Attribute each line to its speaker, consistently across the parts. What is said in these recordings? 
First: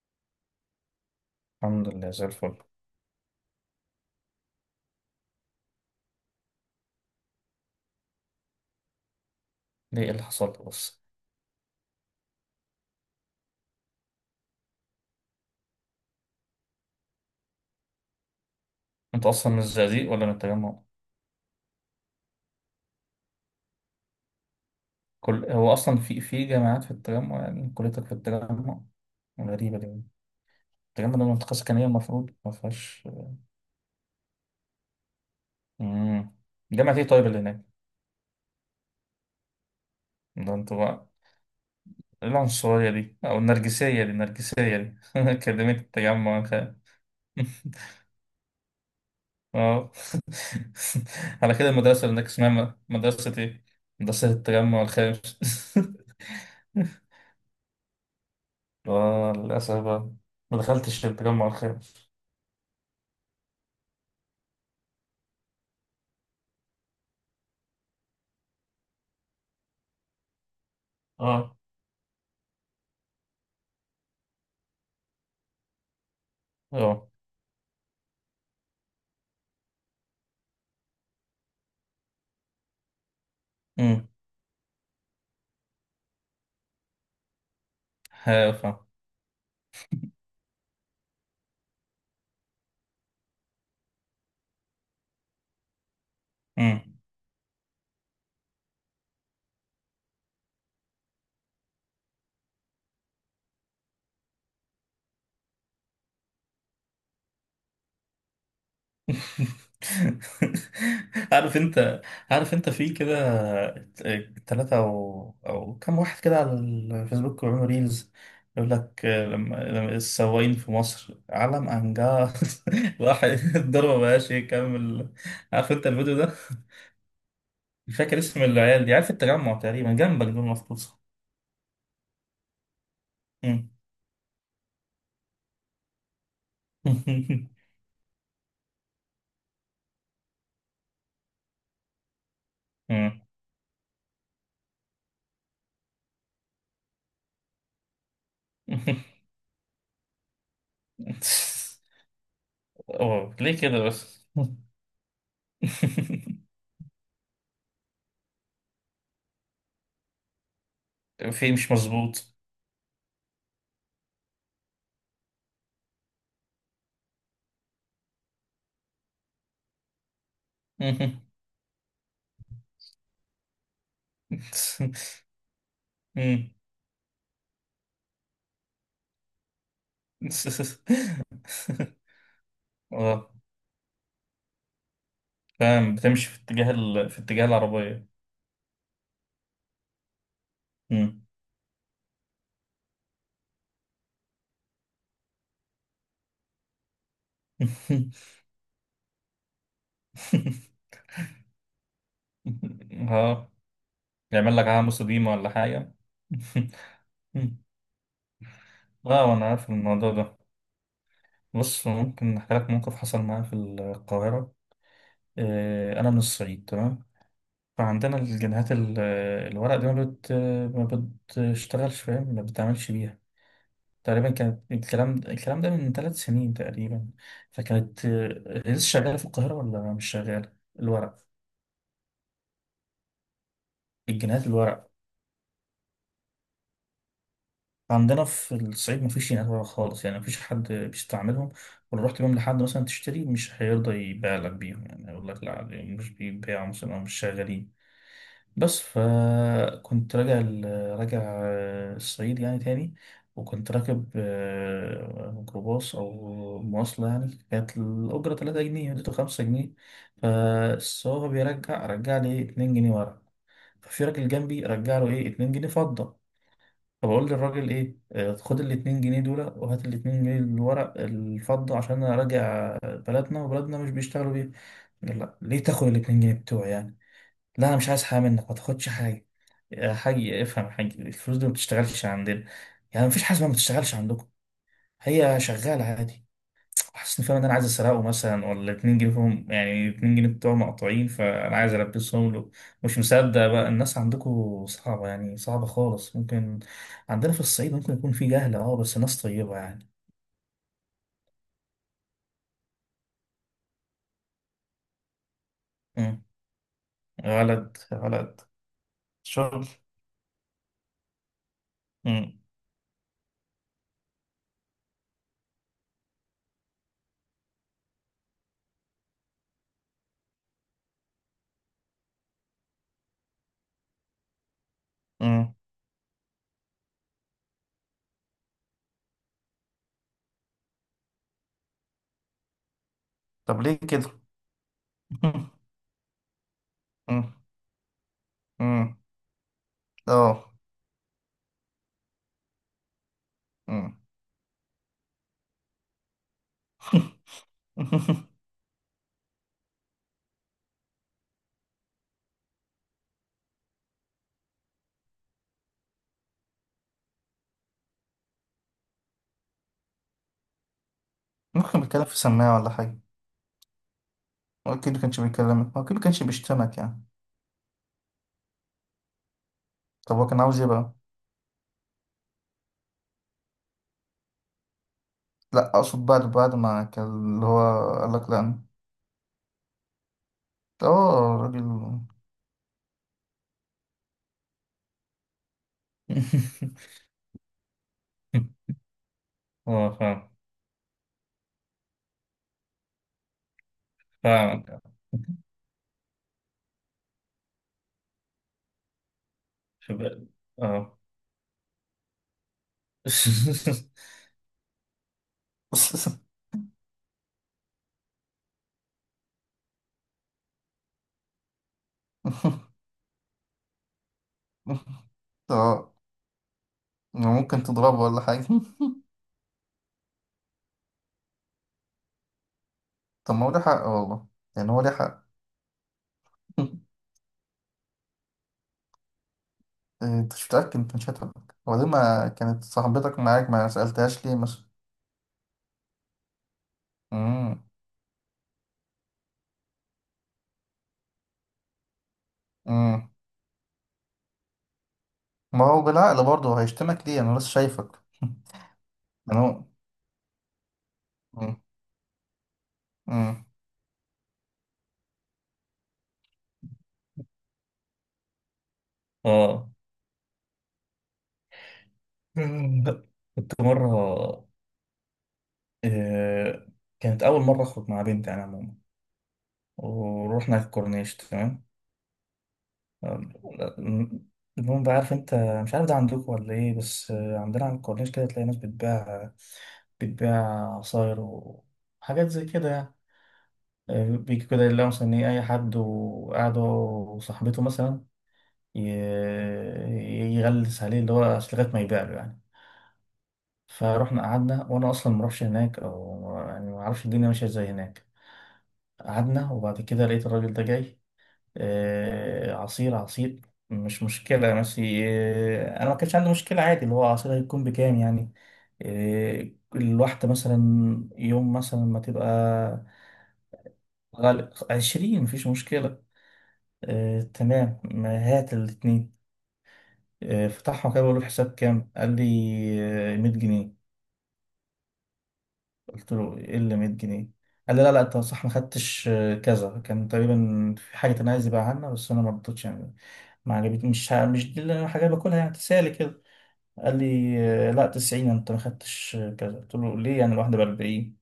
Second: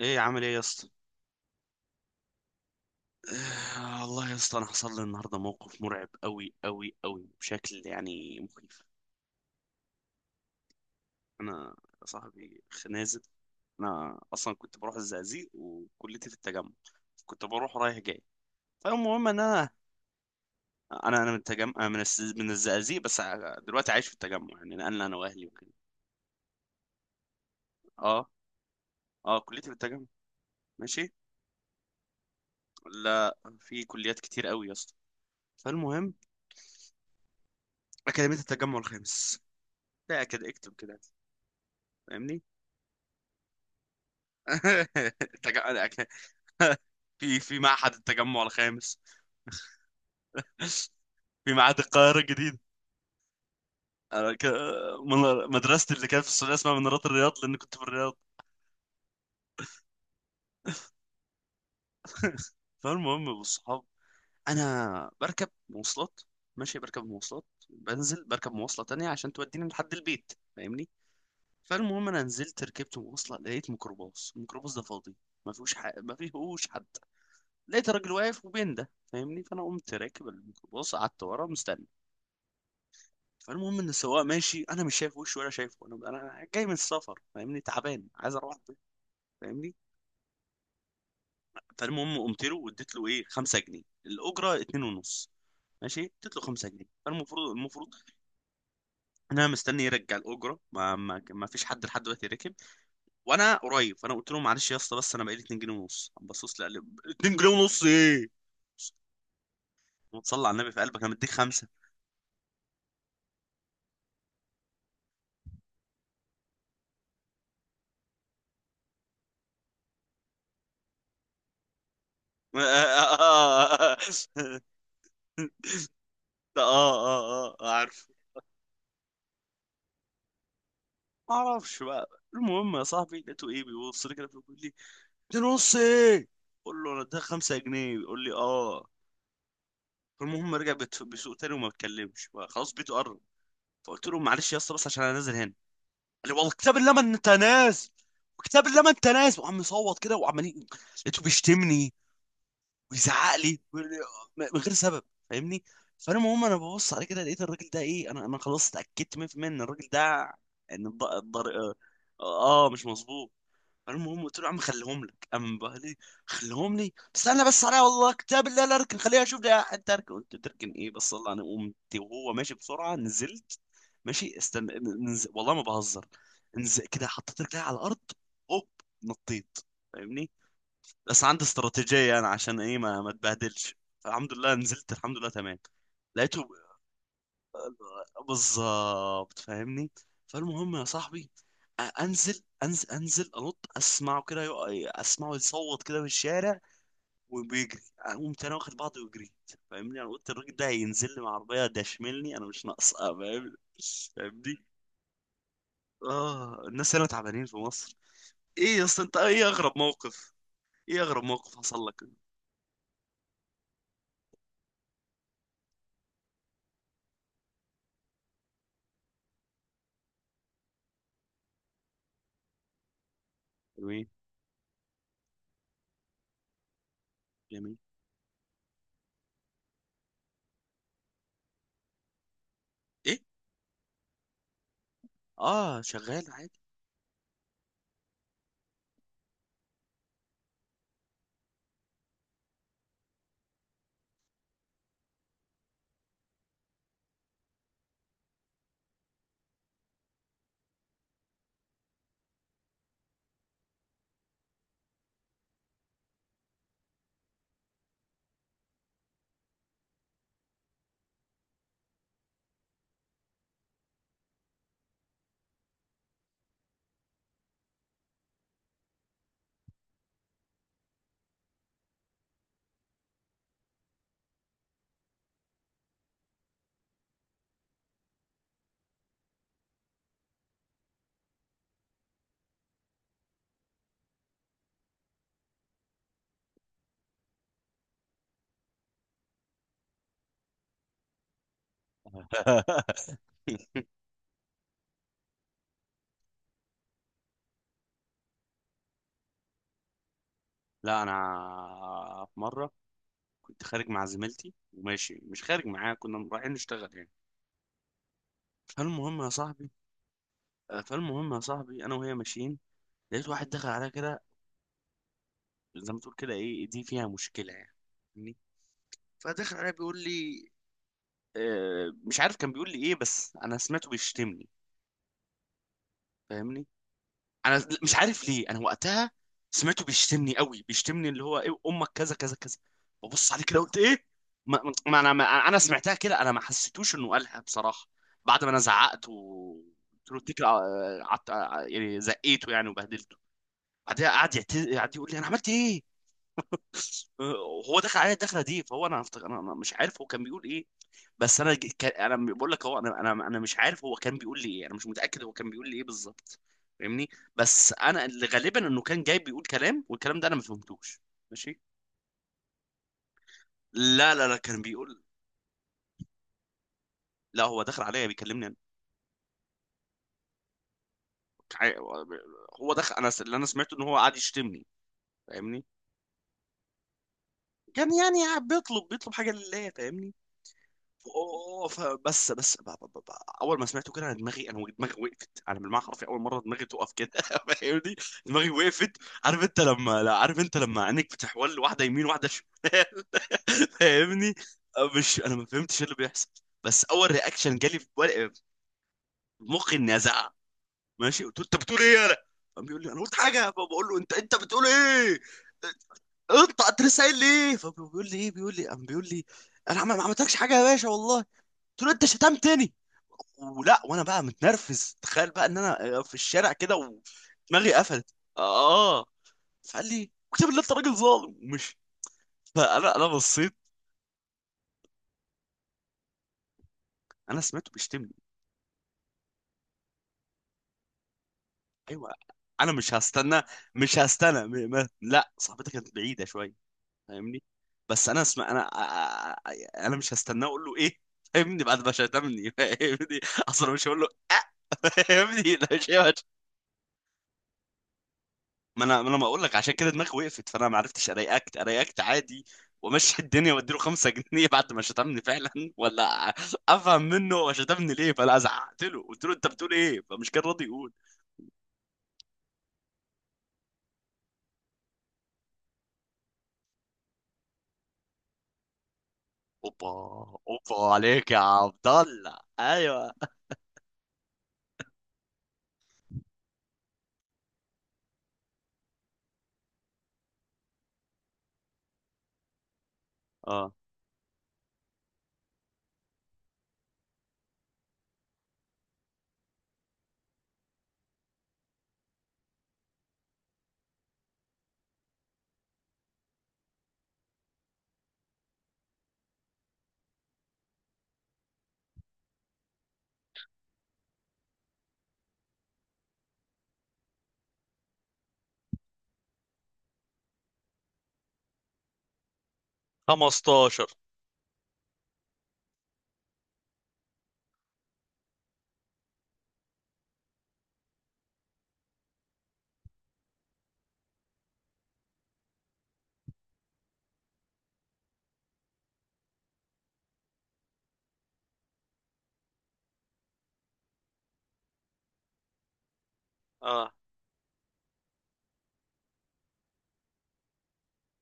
Speaker 1: ايه عامل ايه يا اسطى؟
Speaker 2: الحمد لله زي الفل.
Speaker 1: آه، والله يا اسطى انا حصل لي النهارده موقف مرعب قوي قوي قوي بشكل يعني مخيف.
Speaker 2: ليه إيه اللي حصل لك بس؟
Speaker 1: انا يا صاحبي خنازل. انا اصلا كنت بروح الزقازيق وكليتي في التجمع. كنت بروح رايح جاي.
Speaker 2: انت
Speaker 1: فالمهم ان
Speaker 2: اصلا من
Speaker 1: انا
Speaker 2: الزقازيق ولا من التجمع؟
Speaker 1: انا من التجمع من الزقازيق بس دلوقتي عايش في التجمع يعني نقلنا انا واهلي
Speaker 2: كل
Speaker 1: وكده.
Speaker 2: هو اصلا في جامعات في التجمع؟ يعني كليتك في
Speaker 1: اه،
Speaker 2: التجمع؟
Speaker 1: اه كليتي في
Speaker 2: غريبة دي.
Speaker 1: التجمع.
Speaker 2: التجمع
Speaker 1: ماشي.
Speaker 2: ده منطقة سكنية المفروض ما فيهاش.
Speaker 1: لا في كليات كتير قوي يا اسطى. فالمهم.
Speaker 2: امم، جامعة ايه طيب اللي هناك؟
Speaker 1: اكاديميه التجمع الخامس. لا كده
Speaker 2: ده
Speaker 1: اكتب
Speaker 2: انتوا
Speaker 1: كده.
Speaker 2: بقى إيه
Speaker 1: فاهمني.
Speaker 2: العنصرية دي او النرجسية دي كلمة
Speaker 1: تجمع.
Speaker 2: التجمع خ-
Speaker 1: في معهد التجمع الخامس.
Speaker 2: اه
Speaker 1: في
Speaker 2: على كده
Speaker 1: معهد
Speaker 2: المدرسة اللي
Speaker 1: القاهرة
Speaker 2: هناك
Speaker 1: الجديدة.
Speaker 2: اسمها مدرسة ايه؟ مدرسة
Speaker 1: أنا ك...
Speaker 2: التجمع الخامس.
Speaker 1: مدرستي اللي كانت في السعودية اسمها منارات الرياض لأن كنت في الرياض.
Speaker 2: آه، للأسف بقى، ما دخلتش التجمع الخامس.
Speaker 1: فالمهم بالصحاب. أنا بركب مواصلات. ماشي بركب مواصلات بنزل بركب مواصلة تانية عشان توديني لحد البيت فاهمني.
Speaker 2: اه،
Speaker 1: فالمهم أنا نزلت ركبت مواصلة لقيت ميكروباص الميكروباص ده فاضي. ما فيهوش حد.
Speaker 2: اه،
Speaker 1: لقيت راجل واقف وبين ده فاهمني فأنا قمت راكب الميكروباص قعدت ورا مستني. فالمهم ان
Speaker 2: امم،
Speaker 1: السواق ماشي انا مش شايف وشه ولا شايفه انا جاي من السفر فاهمني تعبان عايز اروح البيت
Speaker 2: هافا،
Speaker 1: فاهمني. فالمهم قمت له واديت له ايه 5 جنيه الاجره 2 ونص. ماشي اديت له 5 جنيه
Speaker 2: امم.
Speaker 1: فالمفروض ان انا مستني يرجع الاجره، ما فيش حد لحد دلوقتي ركب. وانا قريب فانا قلت له معلش يا اسطى بس انا بقالي 2 جنيه ونص. قام بصص لي قال لي: 2 جنيه ونص ايه؟ وتصلى على النبي في قلبك انا مديك
Speaker 2: عارف
Speaker 1: خمسه.
Speaker 2: انت؟ عارف انت في كده ثلاثة او كم واحد كده على الفيسبوك بيعملوا ريلز، يقول لك لما السواقين في مصر علم
Speaker 1: اه،
Speaker 2: انجاز
Speaker 1: اه،
Speaker 2: واحد.
Speaker 1: اه،
Speaker 2: الضربة
Speaker 1: آه،
Speaker 2: ما بقاش
Speaker 1: آه،
Speaker 2: يكمل. عارف انت الفيديو ده؟
Speaker 1: آه، آه، آه، آه، آه، آه، آه، آه، آه، آه، آه، آه.
Speaker 2: مش فاكر اسم العيال دي، عارف التجمع تقريبا جنبك دول مفروض صح؟
Speaker 1: ما اعرفش بقى. المهم يا صاحبي لقيته ايه
Speaker 2: مم.
Speaker 1: بيبص لي كده بيقول لي: ده نص ايه؟ بقول له ده 5 جنيه بيقول لي اه. فالمهم رجع بيسوق تاني وما اتكلمش بقى، خلاص بيته قرب. فقلت له معلش يا اسطى بس عشان انا نازل هنا. قال لي والله كتاب الله ما انت نازل. كتاب الله ما
Speaker 2: مم.
Speaker 1: انت نازل. وعم يصوت كده لقيته بيشتمني ويزعق
Speaker 2: أوه،
Speaker 1: لي
Speaker 2: ليه كده
Speaker 1: ويقول لي
Speaker 2: بس؟
Speaker 1: من غير سبب. فاهمني. فالمهم انا ببص عليه كده لقيت الراجل ده ايه. انا خلاص اتاكدت 100% ان الراجل ده، ان الض...
Speaker 2: في مش
Speaker 1: الضر...
Speaker 2: مظبوط.
Speaker 1: اه، آه، مش مظبوط. المهم قلت له يا عم خليهم لك. قام بقى لي: خليهم لي استنى بس عليا والله كتاب الله لا اركن خليها اشوف ده. انت اركن! قلت له تركن ايه بس الله. انا قمت وهو ماشي بسرعه نزلت. ماشي استم... والله ما بهزر، كده حطيت رجلي على الارض هوب نطيت. فاهمني. بس عندي استراتيجيه انا عشان ايه ما
Speaker 2: اه
Speaker 1: اتبهدلش. فالحمد لله نزلت الحمد لله تمام.
Speaker 2: فاهم، بتمشي في
Speaker 1: لقيته.
Speaker 2: اتجاه في اتجاه العربية.
Speaker 1: بالظبط فاهمني. فالمهم يا
Speaker 2: مم.
Speaker 1: صاحبي انزل انزل انزل، اسمعه كده، اسمعه يصوت كده في الشارع وبيجري. اقوم تاني واخد بعضي وجريت. فاهمني. انا قلت الراجل ده هينزل لي من عربيه ده يشملني انا، مش ناقصه
Speaker 2: اه.
Speaker 1: فاهم.
Speaker 2: يعمل
Speaker 1: فاهمني.
Speaker 2: لك عاموس قديمة ولا حاجة.
Speaker 1: اه الناس هنا تعبانين في مصر. ايه يا اسطى انت،
Speaker 2: اه وانا
Speaker 1: ايه
Speaker 2: عارف
Speaker 1: اغرب
Speaker 2: الموضوع
Speaker 1: موقف؟
Speaker 2: ده.
Speaker 1: ايه اغرب موقف حصل
Speaker 2: بص
Speaker 1: لك؟
Speaker 2: ممكن احكي لك موقف حصل معايا في القاهرة. انا من الصعيد تمام، فعندنا الجنيهات الورق دي ما بتشتغلش، فاهم؟ ما بتتعملش بيها.
Speaker 1: جميل.
Speaker 2: تقريبا كانت الكلام ده من 3 سنين تقريبا،
Speaker 1: جميل.
Speaker 2: فكانت لسه شغالة في القاهرة ولا مش شغالة، الورق،
Speaker 1: ايه؟
Speaker 2: الجنيهات الورق.
Speaker 1: اه شغال عادي.
Speaker 2: عندنا في الصعيد مفيش جنيهات ورق خالص، يعني مفيش حد بيستعملهم، ولو رحت بيهم لحد مثلا تشتري مش هيرضى يبيع لك بيهم، يعني يقول لك لا دي مش بيتباعوا مثلا أو مش شغالين بس. فكنت راجع الصعيد يعني تاني، وكنت راكب ميكروباص أو مواصلة، يعني كانت الأجرة 3 جنيه، اديته 5 جنيه، فالسواق رجع لي إيه 2 جنيه ورا. ففي راجل جنبي رجع له إيه 2 جنيه فضة. فبقول للراجل إيه خد ال 2 جنيه دول وهات ال 2 جنيه اللي ورا الفضة، عشان أنا راجع بلدنا وبلدنا مش بيشتغلوا بيها. قال لا، ليه تاخد ال 2 جنيه بتوعي يعني؟ لا أنا مش عايز حاجة منك، ما تاخدش حاجة. يا حاج افهم يا حاج، الفلوس دي ما بتشتغلش عندنا. يعني مفيش حاجه اسمها ما بتشتغلش عندكم، هي شغاله عادي. حاسس ان، فاهم ان انا عايز اسرقه مثلا ولا 2 جنيه فيهم، يعني 2 جنيه بتوع مقطوعين فانا عايز البسهم له. مش مصدق بقى. الناس عندكم صعبه، يعني صعبه خالص. ممكن عندنا في الصعيد ممكن يكون في جهل اه، بس ناس طيبه يعني.
Speaker 1: لا انا في مره كنت خارج مع زميلتي، وماشي مش خارج معاها،
Speaker 2: امم.
Speaker 1: كنا رايحين نشتغل يعني.
Speaker 2: غلط غلط.
Speaker 1: فالمهم يا
Speaker 2: شغل.
Speaker 1: صاحبي. آه، فالمهم يا صاحبي انا وهي
Speaker 2: امم.
Speaker 1: ماشيين. لقيت واحد دخل عليا كده زي ما تقول كده ايه دي فيها مشكله يعني. فاهمني؟ فدخل عليا بيقول لي. آه، مش عارف كان بيقول لي ايه، بس انا سمعته بيشتمني.
Speaker 2: امم.
Speaker 1: فاهمني. انا مش عارف ليه انا وقتها سمعته بيشتمني قوي، بيشتمني اللي هو ايه امك كذا كذا كذا. ببص عليه كده
Speaker 2: طب ليه
Speaker 1: قلت ايه.
Speaker 2: كده؟
Speaker 1: ما انا ما انا سمعتها كده. انا ما حسيتوش انه
Speaker 2: امم.
Speaker 1: قالها بصراحه. بعد ما انا
Speaker 2: امم.
Speaker 1: زعقت وقلت له،
Speaker 2: اه.
Speaker 1: قعدت يعني زقيته يعني وبهدلته.
Speaker 2: امم.
Speaker 1: بعدها قعد يقول لي انا عملت ايه. أه. هو دخل عليا الدخله دي فهو، انا هفتكر انا مش عارف هو كان بيقول ايه. بس انا كان انا بقول لك هو، انا مش عارف هو كان بيقول لي ايه. انا مش متاكد هو كان بيقول لي ايه بالظبط. فاهمني. بس انا اللي غالبا انه كان جاي بيقول كلام والكلام ده انا ما فهمتوش. ماشي.
Speaker 2: ممكن بتكلم في سماعه ولا حاجه؟
Speaker 1: لا لا لا كان
Speaker 2: هو أكيد
Speaker 1: بيقول.
Speaker 2: كانش بيكلمك، هو أكيد كانش بيشتمك يعني.
Speaker 1: لا هو دخل عليا بيكلمني انا.
Speaker 2: طب هو كان عاوز إيه بقى؟
Speaker 1: ع- هو دخل انا اللي انا سمعته ان هو قاعد يشتمني. فاهمني.
Speaker 2: لأ أقصد بعد ما كان اللي هو
Speaker 1: كان يعني
Speaker 2: قالك لأ
Speaker 1: قاعد
Speaker 2: أنا.
Speaker 1: بيطلب حاجه لله. فاهمني.
Speaker 2: آه راجل.
Speaker 1: اوف. بس اول ما سمعته كده، انا دماغي وقفت. انا بالمعنى حرفي اول مره دماغي تقف كده فاهمني. دماغي وقفت. عارف انت
Speaker 2: اه
Speaker 1: لما لا
Speaker 2: فاهم.
Speaker 1: عارف انت لما عينك بتحول واحده يمين واحده شمال. فاهمني.
Speaker 2: فاهمك.
Speaker 1: مش انا، ما فهمتش إيه اللي بيحصل. بس اول رياكشن جالي في في مخي اني
Speaker 2: شوف.
Speaker 1: ازعق.
Speaker 2: اه.
Speaker 1: ماشي، قلت له انت بتقول ايه؟ يالا. قام بيقول لي انا قلت حاجه. فبقول له: انت بتقول ايه؟ انت لسه قايل لي ايه؟ فبيقول لي ايه، بيقول لي قام بيقول لي: انا ما عملتلكش حاجه يا باشا والله. قلت له انت شتمتني تاني؟ ولا. وانا بقى متنرفز تخيل بقى ان
Speaker 2: آه.
Speaker 1: انا في الشارع كده
Speaker 2: ممكن
Speaker 1: ودماغي
Speaker 2: تضربه
Speaker 1: قفلت،
Speaker 2: ولا حاجة.
Speaker 1: اه. فقال لي اكتب بالله انت راجل ظالم ومشي. فانا
Speaker 2: طب ما هو
Speaker 1: بصيت.
Speaker 2: ليه حق والله، يعني هو ليه حق.
Speaker 1: انا سمعته بيشتمني.
Speaker 2: انت مش متأكد، انت مش هتفهم. هو ليه
Speaker 1: ايوه.
Speaker 2: ما كانت
Speaker 1: انا مش
Speaker 2: صاحبتك
Speaker 1: هستنى.
Speaker 2: معاك، ما
Speaker 1: مش
Speaker 2: سألتهاش ليه
Speaker 1: هستنى
Speaker 2: مثلا؟
Speaker 1: م... ما... لا صاحبتك كانت بعيده شويه. فاهمني. بس انا اسمع، انا مش هستناه اقول له ايه. فاهمني، بعد ما شتمني
Speaker 2: مم.
Speaker 1: فاهمني. اصلا مش هقول له. آه. فاهمني،
Speaker 2: ما
Speaker 1: لا
Speaker 2: هو
Speaker 1: شيء.
Speaker 2: بالعقل برضه هيشتمك ليه، انا لسه شايفك.
Speaker 1: ما انا
Speaker 2: انا
Speaker 1: بقول لك
Speaker 2: هو-
Speaker 1: عشان كده دماغي وقفت. فانا ما عرفتش ارياكت،
Speaker 2: مم.
Speaker 1: عادي وامشي.
Speaker 2: مم.
Speaker 1: الدنيا واديله 5 جنيه بعد ما شتمني فعلا ولا افهم منه هو شتمني ليه. فانا زعقت له قلت له انت
Speaker 2: اه.
Speaker 1: بتقول ايه، فمش كان راضي يقول.
Speaker 2: لا، كنت مرة، آه، كانت أول مرة أخرج مع بنت أنا عموما،
Speaker 1: اوبا.
Speaker 2: ورحنا
Speaker 1: اوبا
Speaker 2: الكورنيش
Speaker 1: عليك يا
Speaker 2: تمام.
Speaker 1: عبد الله. ايوه.
Speaker 2: آم، المهم بقى، عارف أنت، مش عارف ده عندكم ولا إيه، بس عندنا على الكورنيش كده تلاقي ناس بتبيع عصاير وحاجات زي كده يعني.
Speaker 1: اه.
Speaker 2: بيجي كده يلاقوا مثلا إيه أي حد وقاعد هو وصاحبته مثلا، يغلس عليه، اللي هو أصل لغاية ما يبيع له يعني. فروحنا قعدنا، وأنا أصلا ما اعرفش هناك، أو يعني ما اعرفش الدنيا ماشية ازاي هناك. قعدنا وبعد كده لقيت الراجل ده جاي، عصير عصير. مش مشكلة بس أنا ما كانش عندي مشكلة، عادي اللي هو عصير هيكون بكام يعني. آه، الواحدة مثلا يوم مثلا ما تبقى
Speaker 1: 15.
Speaker 2: غالب 20 مفيش مشكلة. تمام ما هات الاتنين. فتحهم كده بقول له الحساب كام، قال لي 100 جنيه. قلت له ايه اللي 100 جنيه؟ قال لي لا لا انت صح ما خدتش كذا. كان تقريبا في حاجه انا عايز يبيعها لنا بس انا ما رضيتش يعني، ما عجبتني، مش دي اللي انا حاجه باكلها يعني، تسالي كده.
Speaker 1: اه
Speaker 2: قال لي لا 90 انت ما خدتش كذا. قلت له ليه يعني الواحده ب 40؟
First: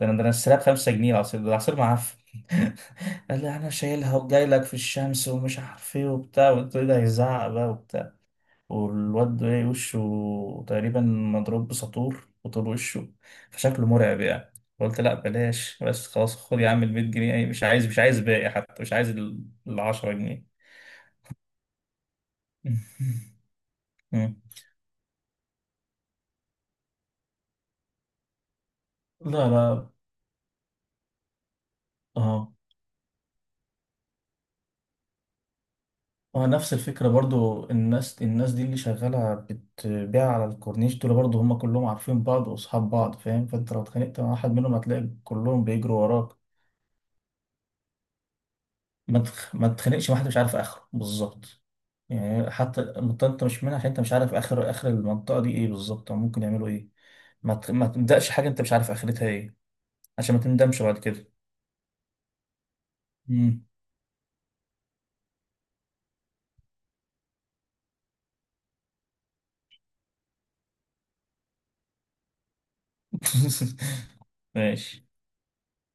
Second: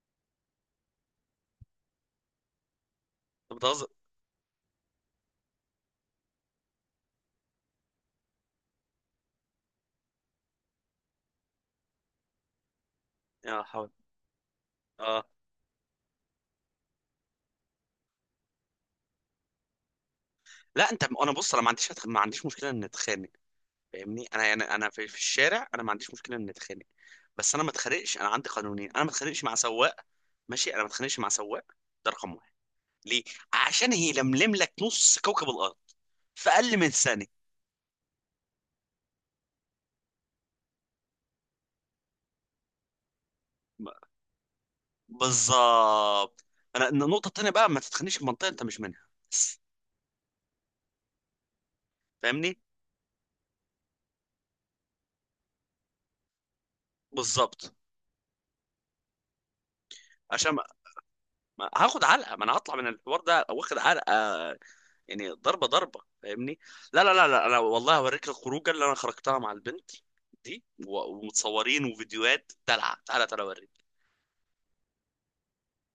Speaker 2: ده انا السلاب 5 جنيه. العصير ده العصير معفن. قال لي
Speaker 1: انت
Speaker 2: انا
Speaker 1: بتهزر.
Speaker 2: شايلها وجاي لك في الشمس ومش عارف ايه وبتاع، وقلت له إيه ده هيزعق بقى. والواد ده إيه، وشه تقريبا مضروب بساطور وطول وشه،
Speaker 1: يا
Speaker 2: فشكله
Speaker 1: حول.
Speaker 2: مرعب يعني. قلت لا
Speaker 1: اه
Speaker 2: بلاش بس، خلاص خد يا عم ال 100 جنيه، مش عايز باقي، حتى مش عايز ال 10 جنيه.
Speaker 1: لا انت، انا بص، انا ما عنديش مشكله ان اتخانق. فاهمني،
Speaker 2: مم.
Speaker 1: انا في الشارع انا ما عنديش مشكله ان اتخانق. بس انا ما اتخانقش، انا عندي قانونين. انا ما اتخانقش
Speaker 2: لا
Speaker 1: مع
Speaker 2: لا
Speaker 1: سواق. ماشي، انا ما اتخانقش مع سواق. ده رقم واحد.
Speaker 2: اه.
Speaker 1: ليه؟ عشان هي لملم لك نص كوكب الارض
Speaker 2: اه،
Speaker 1: في
Speaker 2: نفس
Speaker 1: اقل من
Speaker 2: الفكرة
Speaker 1: ثانيه.
Speaker 2: برضو، الناس دي اللي شغالة بتبيع على الكورنيش دول برضو، هم كلهم عارفين بعض واصحاب بعض فاهم، فانت لو
Speaker 1: ب-
Speaker 2: اتخانقت مع واحد منهم هتلاقي كلهم بيجروا وراك.
Speaker 1: بالظبط. انا النقطه التانيه بقى، ما تتخانقش في منطقه انت مش منها بس.
Speaker 2: ما تخلقش واحد مش عارف اخره بالظبط، يعني
Speaker 1: فاهمني.
Speaker 2: حتى المنطقة انت مش منها، عشان انت مش عارف اخر المنطقة دي ايه بالظبط او ممكن يعملوا ايه.
Speaker 1: بالظبط.
Speaker 2: ما تبدأش حاجة انت مش عارف اخرتها ايه، عشان ما
Speaker 1: عشان
Speaker 2: تندمش بعد كده.
Speaker 1: ما هاخد علقه. ما انا هطلع من الحوار ده أو
Speaker 2: مم.
Speaker 1: واخد علقه. يعني ضربه ضربه. فاهمني. لا لا لا لا، انا والله هوريك الخروجه اللي انا خرجتها مع البنت دي ومتصورين وفيديوهات دلع. تعالى تعالى اوريك.
Speaker 2: ماشي.